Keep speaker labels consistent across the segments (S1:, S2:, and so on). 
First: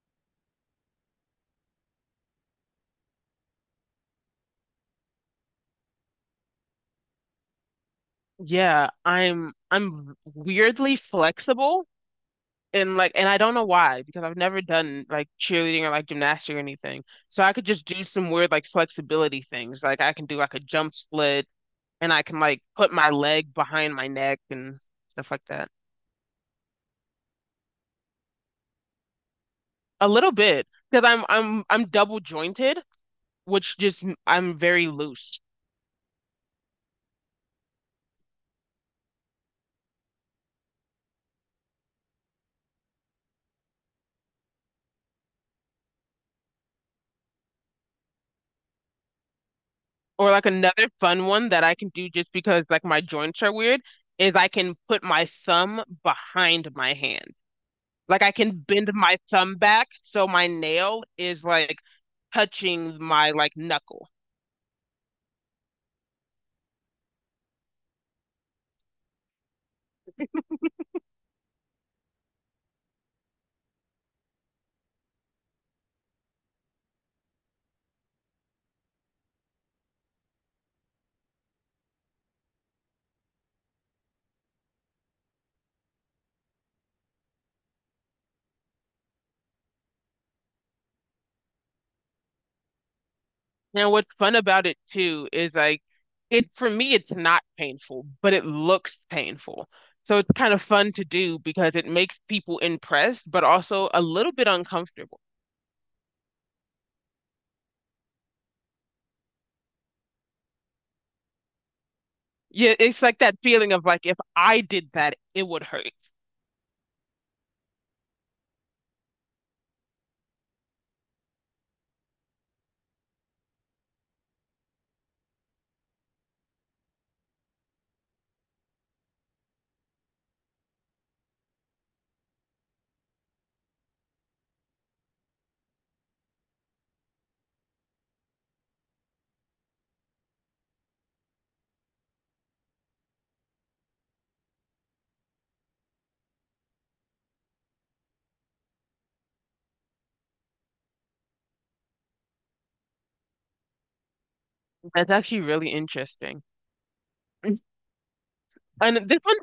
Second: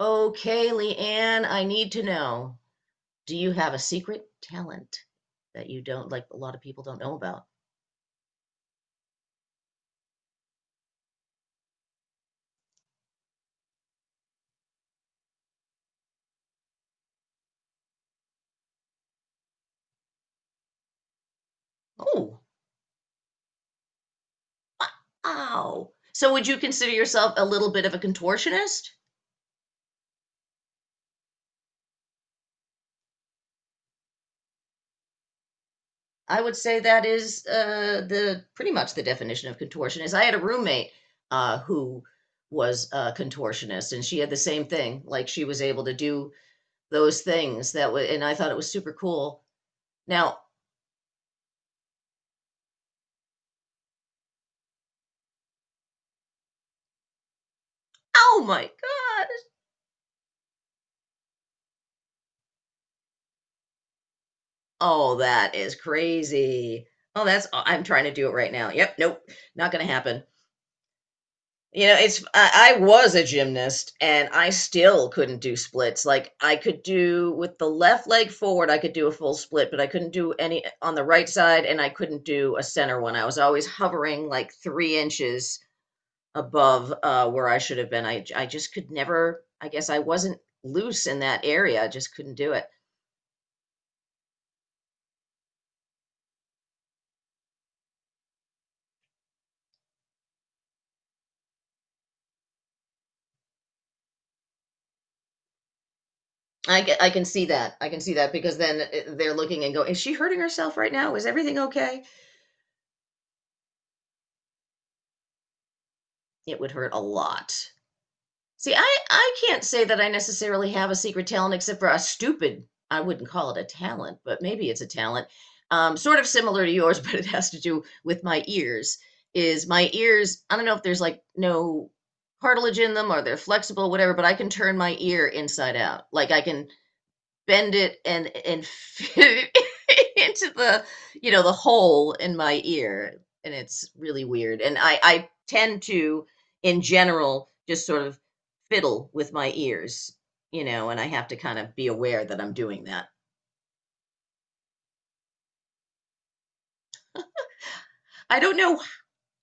S1: Okay, Leanne, I need to know. Do you have a secret talent that you don't a lot of people don't know about?
S2: Yeah, I'm weirdly flexible and I don't know why because I've never done like cheerleading or like gymnastics or anything. So I could just do some weird like flexibility things. Like I can do like a jump split, and I
S1: Oh,
S2: can like put my leg behind my neck and stuff like that.
S1: wow. So would you consider yourself a little bit of a contortionist?
S2: A little bit because I'm double jointed, which just I'm very loose.
S1: I would say that is the pretty much the definition of contortionist. I had a roommate who was a contortionist, and she had the same thing. Like she was able to do those things that was, and I thought it was super cool.
S2: Or
S1: Now,
S2: like another fun one that I can do just because like my joints are weird is I can put my thumb behind my hand. Like I
S1: oh
S2: can
S1: my
S2: bend my
S1: God.
S2: thumb back so my nail is like touching my like knuckle.
S1: Oh, that is crazy. Oh, that's I'm trying to do it right now. Yep, nope, not gonna happen. It's I was a gymnast and I still couldn't do splits. Like I could do with the left leg forward, I could do a full split, but I couldn't do any on the right side and I couldn't do a center one. I was always hovering like 3 inches above where I should have been. I just could never, I guess I wasn't loose in that area. I just couldn't do it.
S2: And what's fun about it too is like it for me it's not painful, but it looks painful. So it's kind of fun to do because it makes people impressed, but also a little bit uncomfortable.
S1: I get. I can see that. I can see that because then they're looking and go, is she hurting herself right now? Is everything okay?
S2: Yeah, it's like that feeling of like if I did that, it would hurt.
S1: It would hurt a lot. See, I can't say that I necessarily have a secret talent except for a stupid, I wouldn't call it a talent, but maybe it's a talent, sort of similar to yours, but it has to do with my ears. Is my ears, I don't know if there's like no cartilage in them or they're flexible, whatever, but I can turn my ear inside out. Like I can bend it and fit it into the the hole in my ear, and it's really weird, and I tend to in general just sort of fiddle with my ears, and I have to kind of be aware that I'm doing that.
S2: That's actually really interesting. And
S1: I don't know.
S2: this one,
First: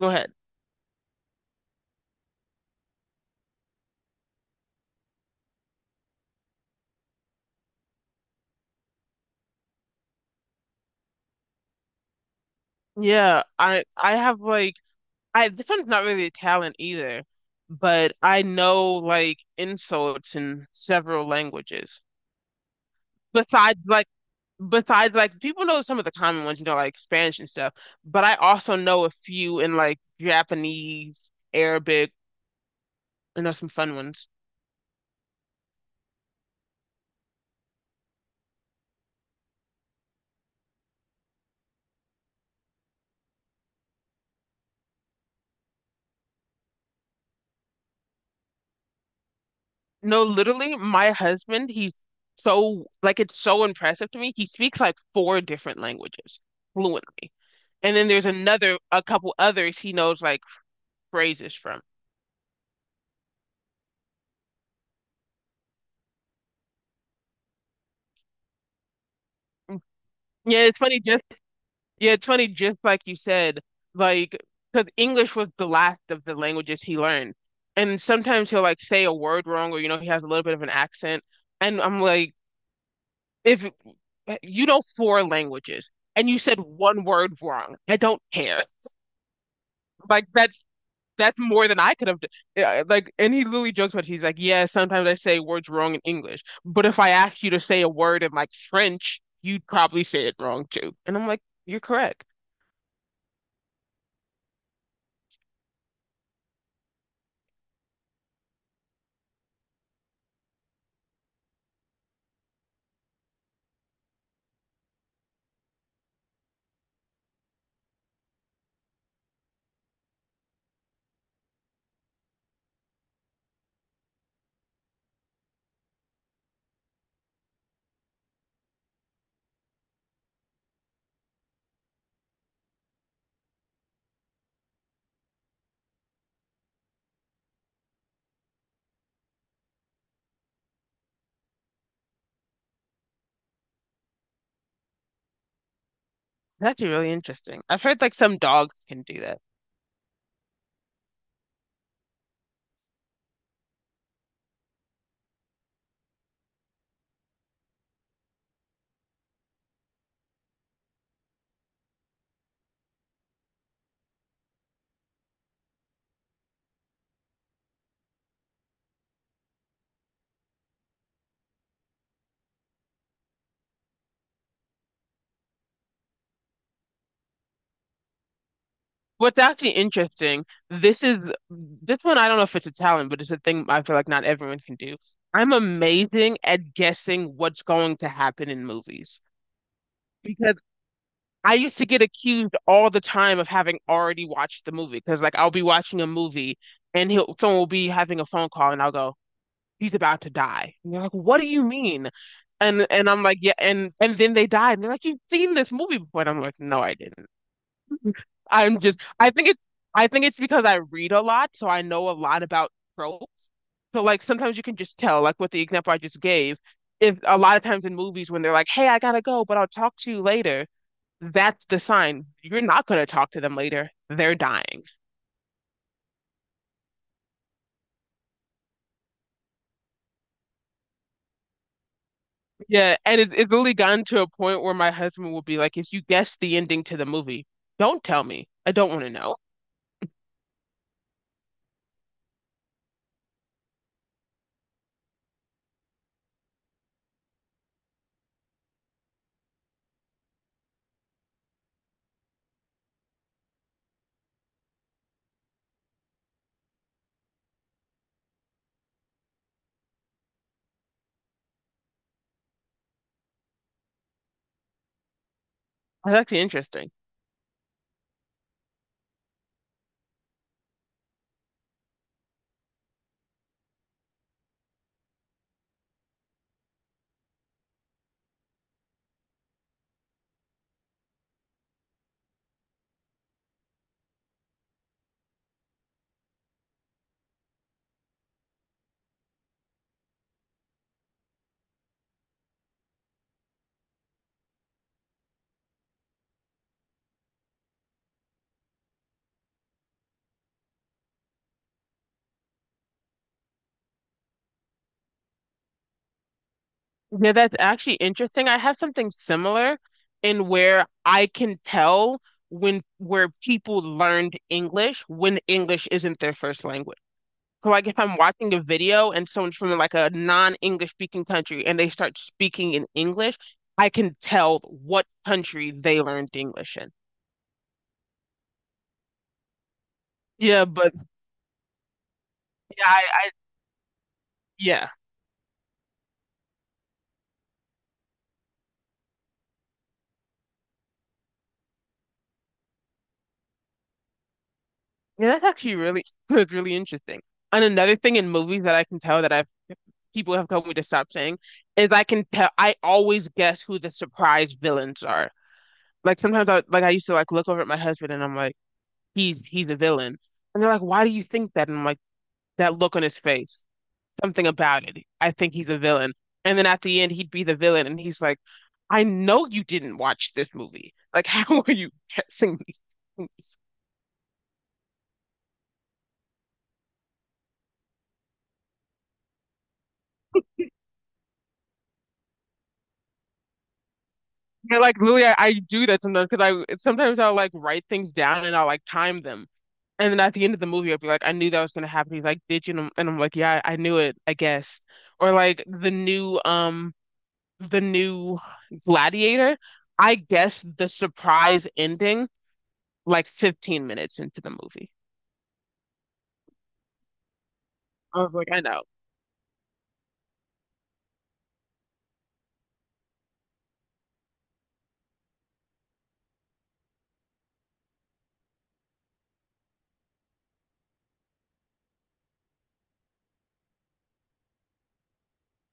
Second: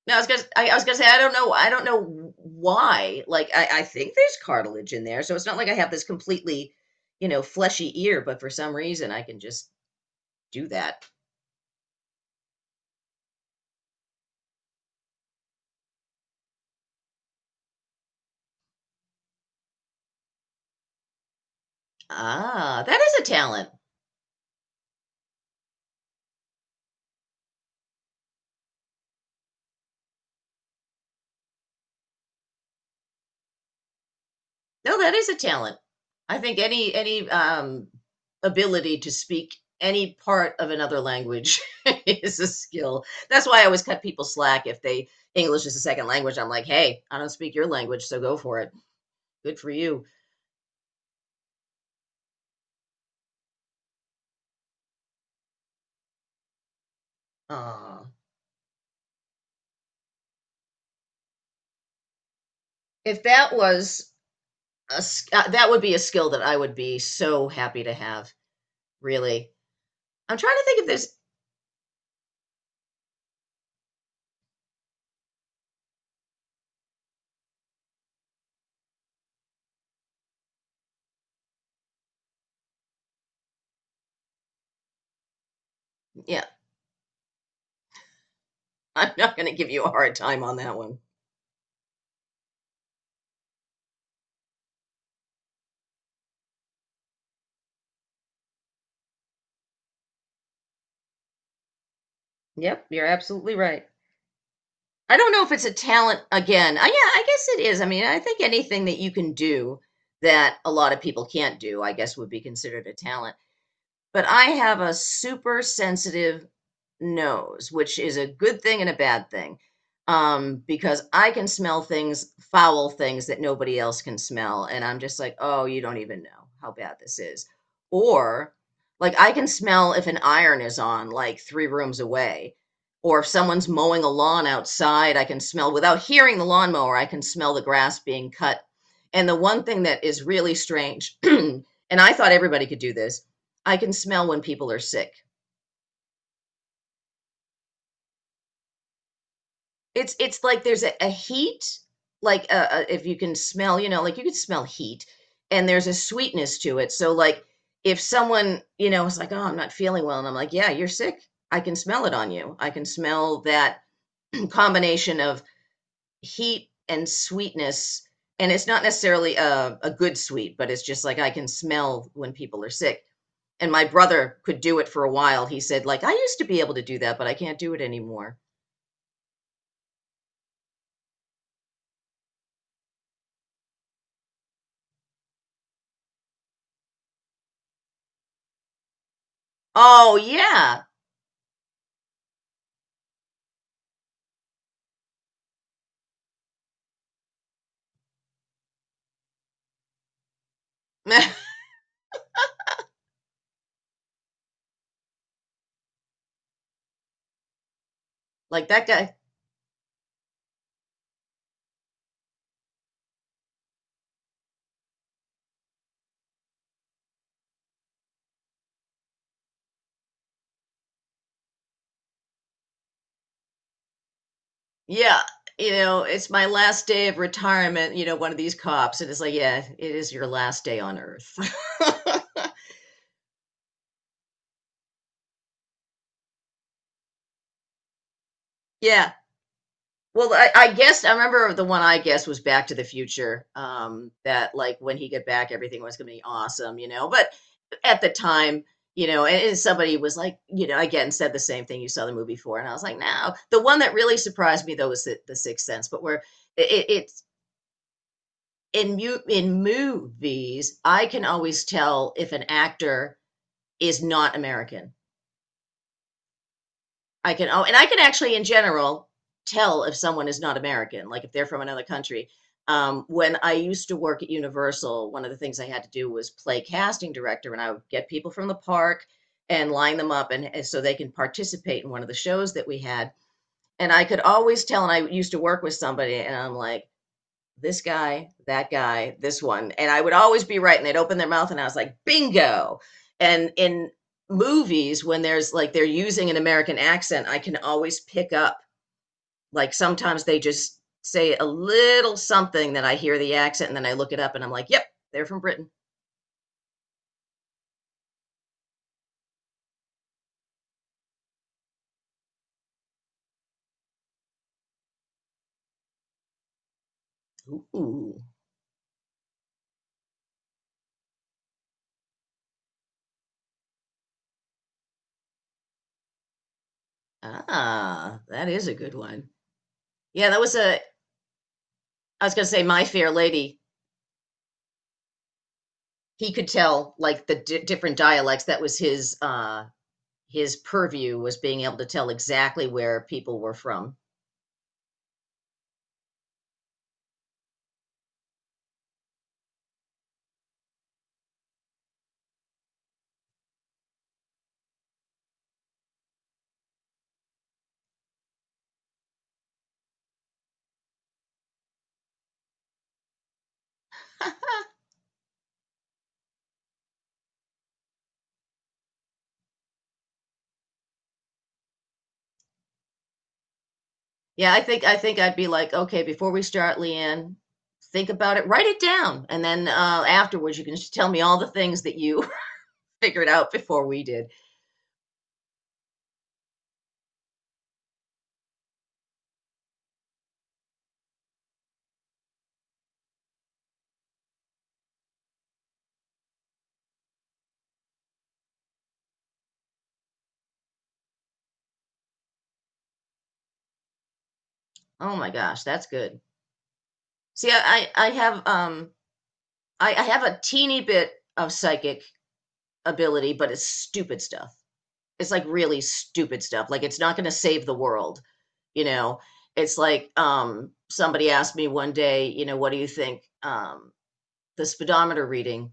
S2: go
S1: No I was
S2: ahead.
S1: gonna I was gonna say, I don't know, I don't know why, like I think there's cartilage in there, so it's not like I have this completely, fleshy ear, but for some reason I can just do that.
S2: Yeah, I have like I this one's not really a talent either, but I know like insults in several languages.
S1: Ah, that is a talent.
S2: Besides like besides like people know some of the common ones, you know, like Spanish and stuff, but I also know a few in like Japanese, Arabic, I know some fun ones.
S1: No, that is a talent. I think any ability to speak any part of another language is a skill. That's why I always cut people slack if they English is a second language. I'm like, hey, I don't speak your language, so go for it. Good for you.
S2: No, literally, my husband, he's so like it's so impressive to me. He speaks like four different languages fluently. And
S1: Uh,
S2: then there's another a couple others he knows like phrases from.
S1: if that was a that would be a skill that I would be so happy to have. Really, I'm trying
S2: Yeah,
S1: to think
S2: it's
S1: if
S2: funny
S1: there's.
S2: just Yeah, it's funny, just like you said, like, because English was the last of the languages he learned. And sometimes he'll like say a word wrong or, you know, he has a little bit of an accent. And I'm like, if you know four languages and you
S1: Yeah,
S2: said one word wrong, I don't care.
S1: I'm not going to give you a hard
S2: Like,
S1: time on that one.
S2: that's more than I could have done. Yeah, like, and he literally jokes about it. He's like, yeah, sometimes I say words wrong in English, but if I asked you to say a word in like French, you'd probably say it wrong too. And I'm like, you're correct.
S1: Yep, you're absolutely right. I don't know if it's a talent again. Yeah, I guess it is. I mean, I think anything that you can do that a lot of people can't do, I guess would be considered a talent. But I have a super sensitive nose, which is a good thing and a bad thing. Because I can smell things, foul things that nobody else can smell. And I'm just like, oh, you don't even know how bad this is. Or like I can smell if an iron is on, like three rooms away. Or if someone's mowing a lawn outside, I can smell without hearing the lawnmower, I can smell the grass being cut. And the one thing that is really strange, and I thought everybody could do this, I can smell when people are sick.
S2: That's actually really interesting. I've heard like some dogs can do that.
S1: It's like there's a heat, like if you can smell, you know, like you could smell heat, and there's a sweetness to it. So like if someone, you know, is like, oh, I'm not feeling well, and I'm like, yeah, you're sick. I can smell it on you. I can smell that combination of heat and sweetness. And it's not necessarily a good sweet, but it's just like I can smell when people are sick. And my brother could do it for a while. He said, like, I used to be able to do that, but I can't do it anymore.
S2: What's actually interesting, this is this one I don't know if it's a talent, but it's a thing I feel like not everyone can do. I'm amazing at guessing what's going to happen in movies
S1: Oh,
S2: because I used to get accused all the time of having already watched the movie because like I'll be watching a movie and he'll someone will be having a phone call and I'll go, he's about to die. And they're like,
S1: yeah.
S2: what do you mean? And I'm like, yeah, and then they died. And they're like, you've seen this movie before. And I'm like, no, I didn't.
S1: Like
S2: I'm
S1: that
S2: just
S1: guy,
S2: I think it's I think it's because I read a lot, so I know a lot about tropes. So like sometimes you can just tell, like with the example I just gave, if a lot of times in movies when they're like, "Hey, I gotta go, but I'll talk to you later," that's the sign you're not gonna talk to them later. They're dying.
S1: yeah, you know, it's my last day of retirement, you know, one of these cops. And it's like, yeah, it is your last day on earth.
S2: Yeah, and it's literally gotten to a point where my husband will be like, "If you guess the ending to the movie, don't tell me. I don't want to
S1: Yeah.
S2: know."
S1: Well, I guess I remember the one I guess was Back to the Future. That like when he got back, everything was gonna be awesome, you know. But at the time, you know, and somebody was like, you know, again said the same thing you saw the movie for, and I was like, no. The one that really surprised me though was the Sixth Sense, but where it in movies, I can always tell if an actor is not American.
S2: That's actually interesting.
S1: I can oh, and I can actually, in general, tell if someone is not American, like if they're from another country. When I used to work at Universal, one of the things I had to do was play casting director, and I would get people from the park and line them up, and so they can participate in one of the shows that we had. And I could always tell, and I used to work with somebody, and I'm like, this guy, that guy, this one. And I would always be right. And they'd open their mouth and I was like, bingo. And in movies, when there's like they're using an American accent, I can always pick up, like sometimes they just say a little something that I hear the accent and then I look it up and I'm like, yep, they're from Britain.
S2: Yeah, that's actually interesting. I have something similar in where I can tell when where people learned English when English isn't their first language. So like if I'm
S1: Ooh,
S2: watching a video and someone's from like a non-English speaking country and they start speaking in English, I can tell what country they learned English in.
S1: ah, that is a good one. Yeah, that was
S2: Yeah, but
S1: I was going to say, My
S2: yeah,
S1: Fair
S2: I
S1: Lady.
S2: yeah.
S1: He could tell like the di different dialects. That was his purview was being able to tell exactly where people were from.
S2: Yeah, that's actually really, that's really interesting. And another thing in movies that I can tell that I've people have told me to stop saying is I can tell I always guess who the surprise villains are. Like sometimes I used to like look over at my husband and I'm like, he's a villain. And they're like, why do you think that? And I'm like, that look on his face, something about it. I think he's a villain. And then at the end he'd be the villain and he's like, I know you didn't watch this movie. Like, how are you guessing these things?
S1: Yeah, I think I'd be like, okay, before we start, Leanne, think about it, write it down, and then afterwards you can just tell me all the things that you figured out before we did.
S2: Yeah, like literally, I do that sometimes because I sometimes I'll like write things down and I'll like time them, and then at the end of the movie I'll be like, I knew that was gonna happen. He's like, did you? And I'm like, yeah, I knew it, I guess. Or like the new the new Gladiator, I guess the surprise ending like 15 minutes into the movie.
S1: Oh my gosh, that's good. See,
S2: I was like, I know.
S1: I have a teeny bit of psychic ability, but it's stupid stuff. It's like really stupid stuff. Like it's not going to save the world, you know. It's like somebody asked me one day, you know, what do you think the speedometer reading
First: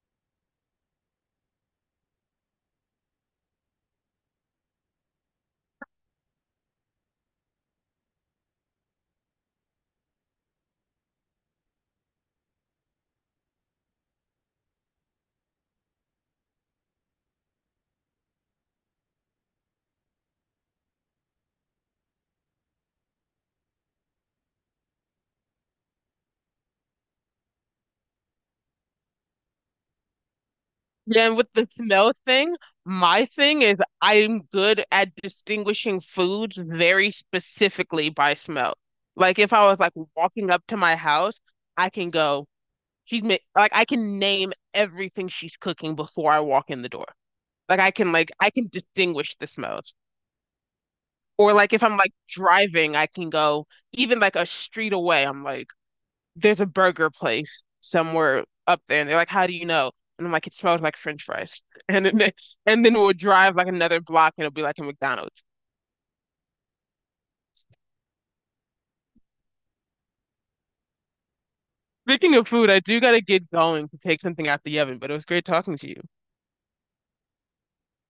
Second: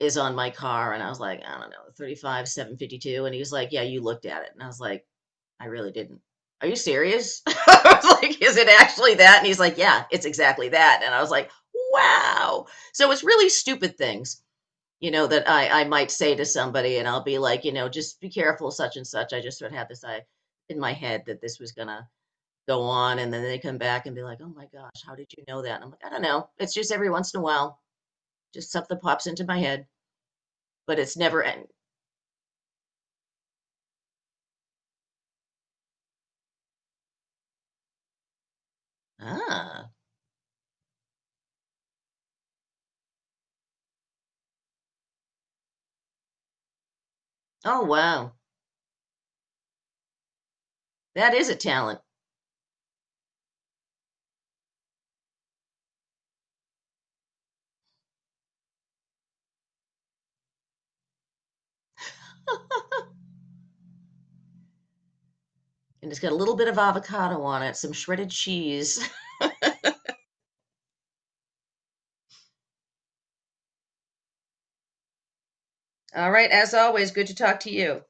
S1: is on my car? And I was like, I don't know, 35, 752. And he was like, yeah, you looked at it. And I was like, I really didn't. Are you serious? I was like, is it actually that? And he's like, yeah, it's exactly that. And I was like, wow. So it's really stupid things, you know, that I might say to somebody and I'll be like, you know, just be careful, such and such. I just sort of had this I in my head that this was gonna go on and then they come back and be like, oh my gosh, how did you know that? And I'm like, I don't know. It's just every once in a while, just something pops into my head, but it's
S2: Then
S1: never
S2: with
S1: end.
S2: the smell thing, my thing is I'm good at distinguishing foods very specifically by smell. Like if I was
S1: Ah.
S2: like walking up to my house, I can go, she's ma like I can name everything she's cooking before I walk in the door. Like
S1: Oh wow.
S2: I can distinguish the smells.
S1: That is
S2: Or
S1: a
S2: like if I'm
S1: talent.
S2: like driving, I can go even like a street away, I'm like, there's a burger place somewhere up there, and they're like, "How do you know?" And I'm like, "It smells like French fries." And then, and then we'll drive like another block, and it'll be like a McDonald's.
S1: And it's got a little bit of avocado on it, some shredded cheese.
S2: Speaking of food, I do gotta get going to take something out the oven, but it was great talking to you.
S1: All right, as always, good to talk to you.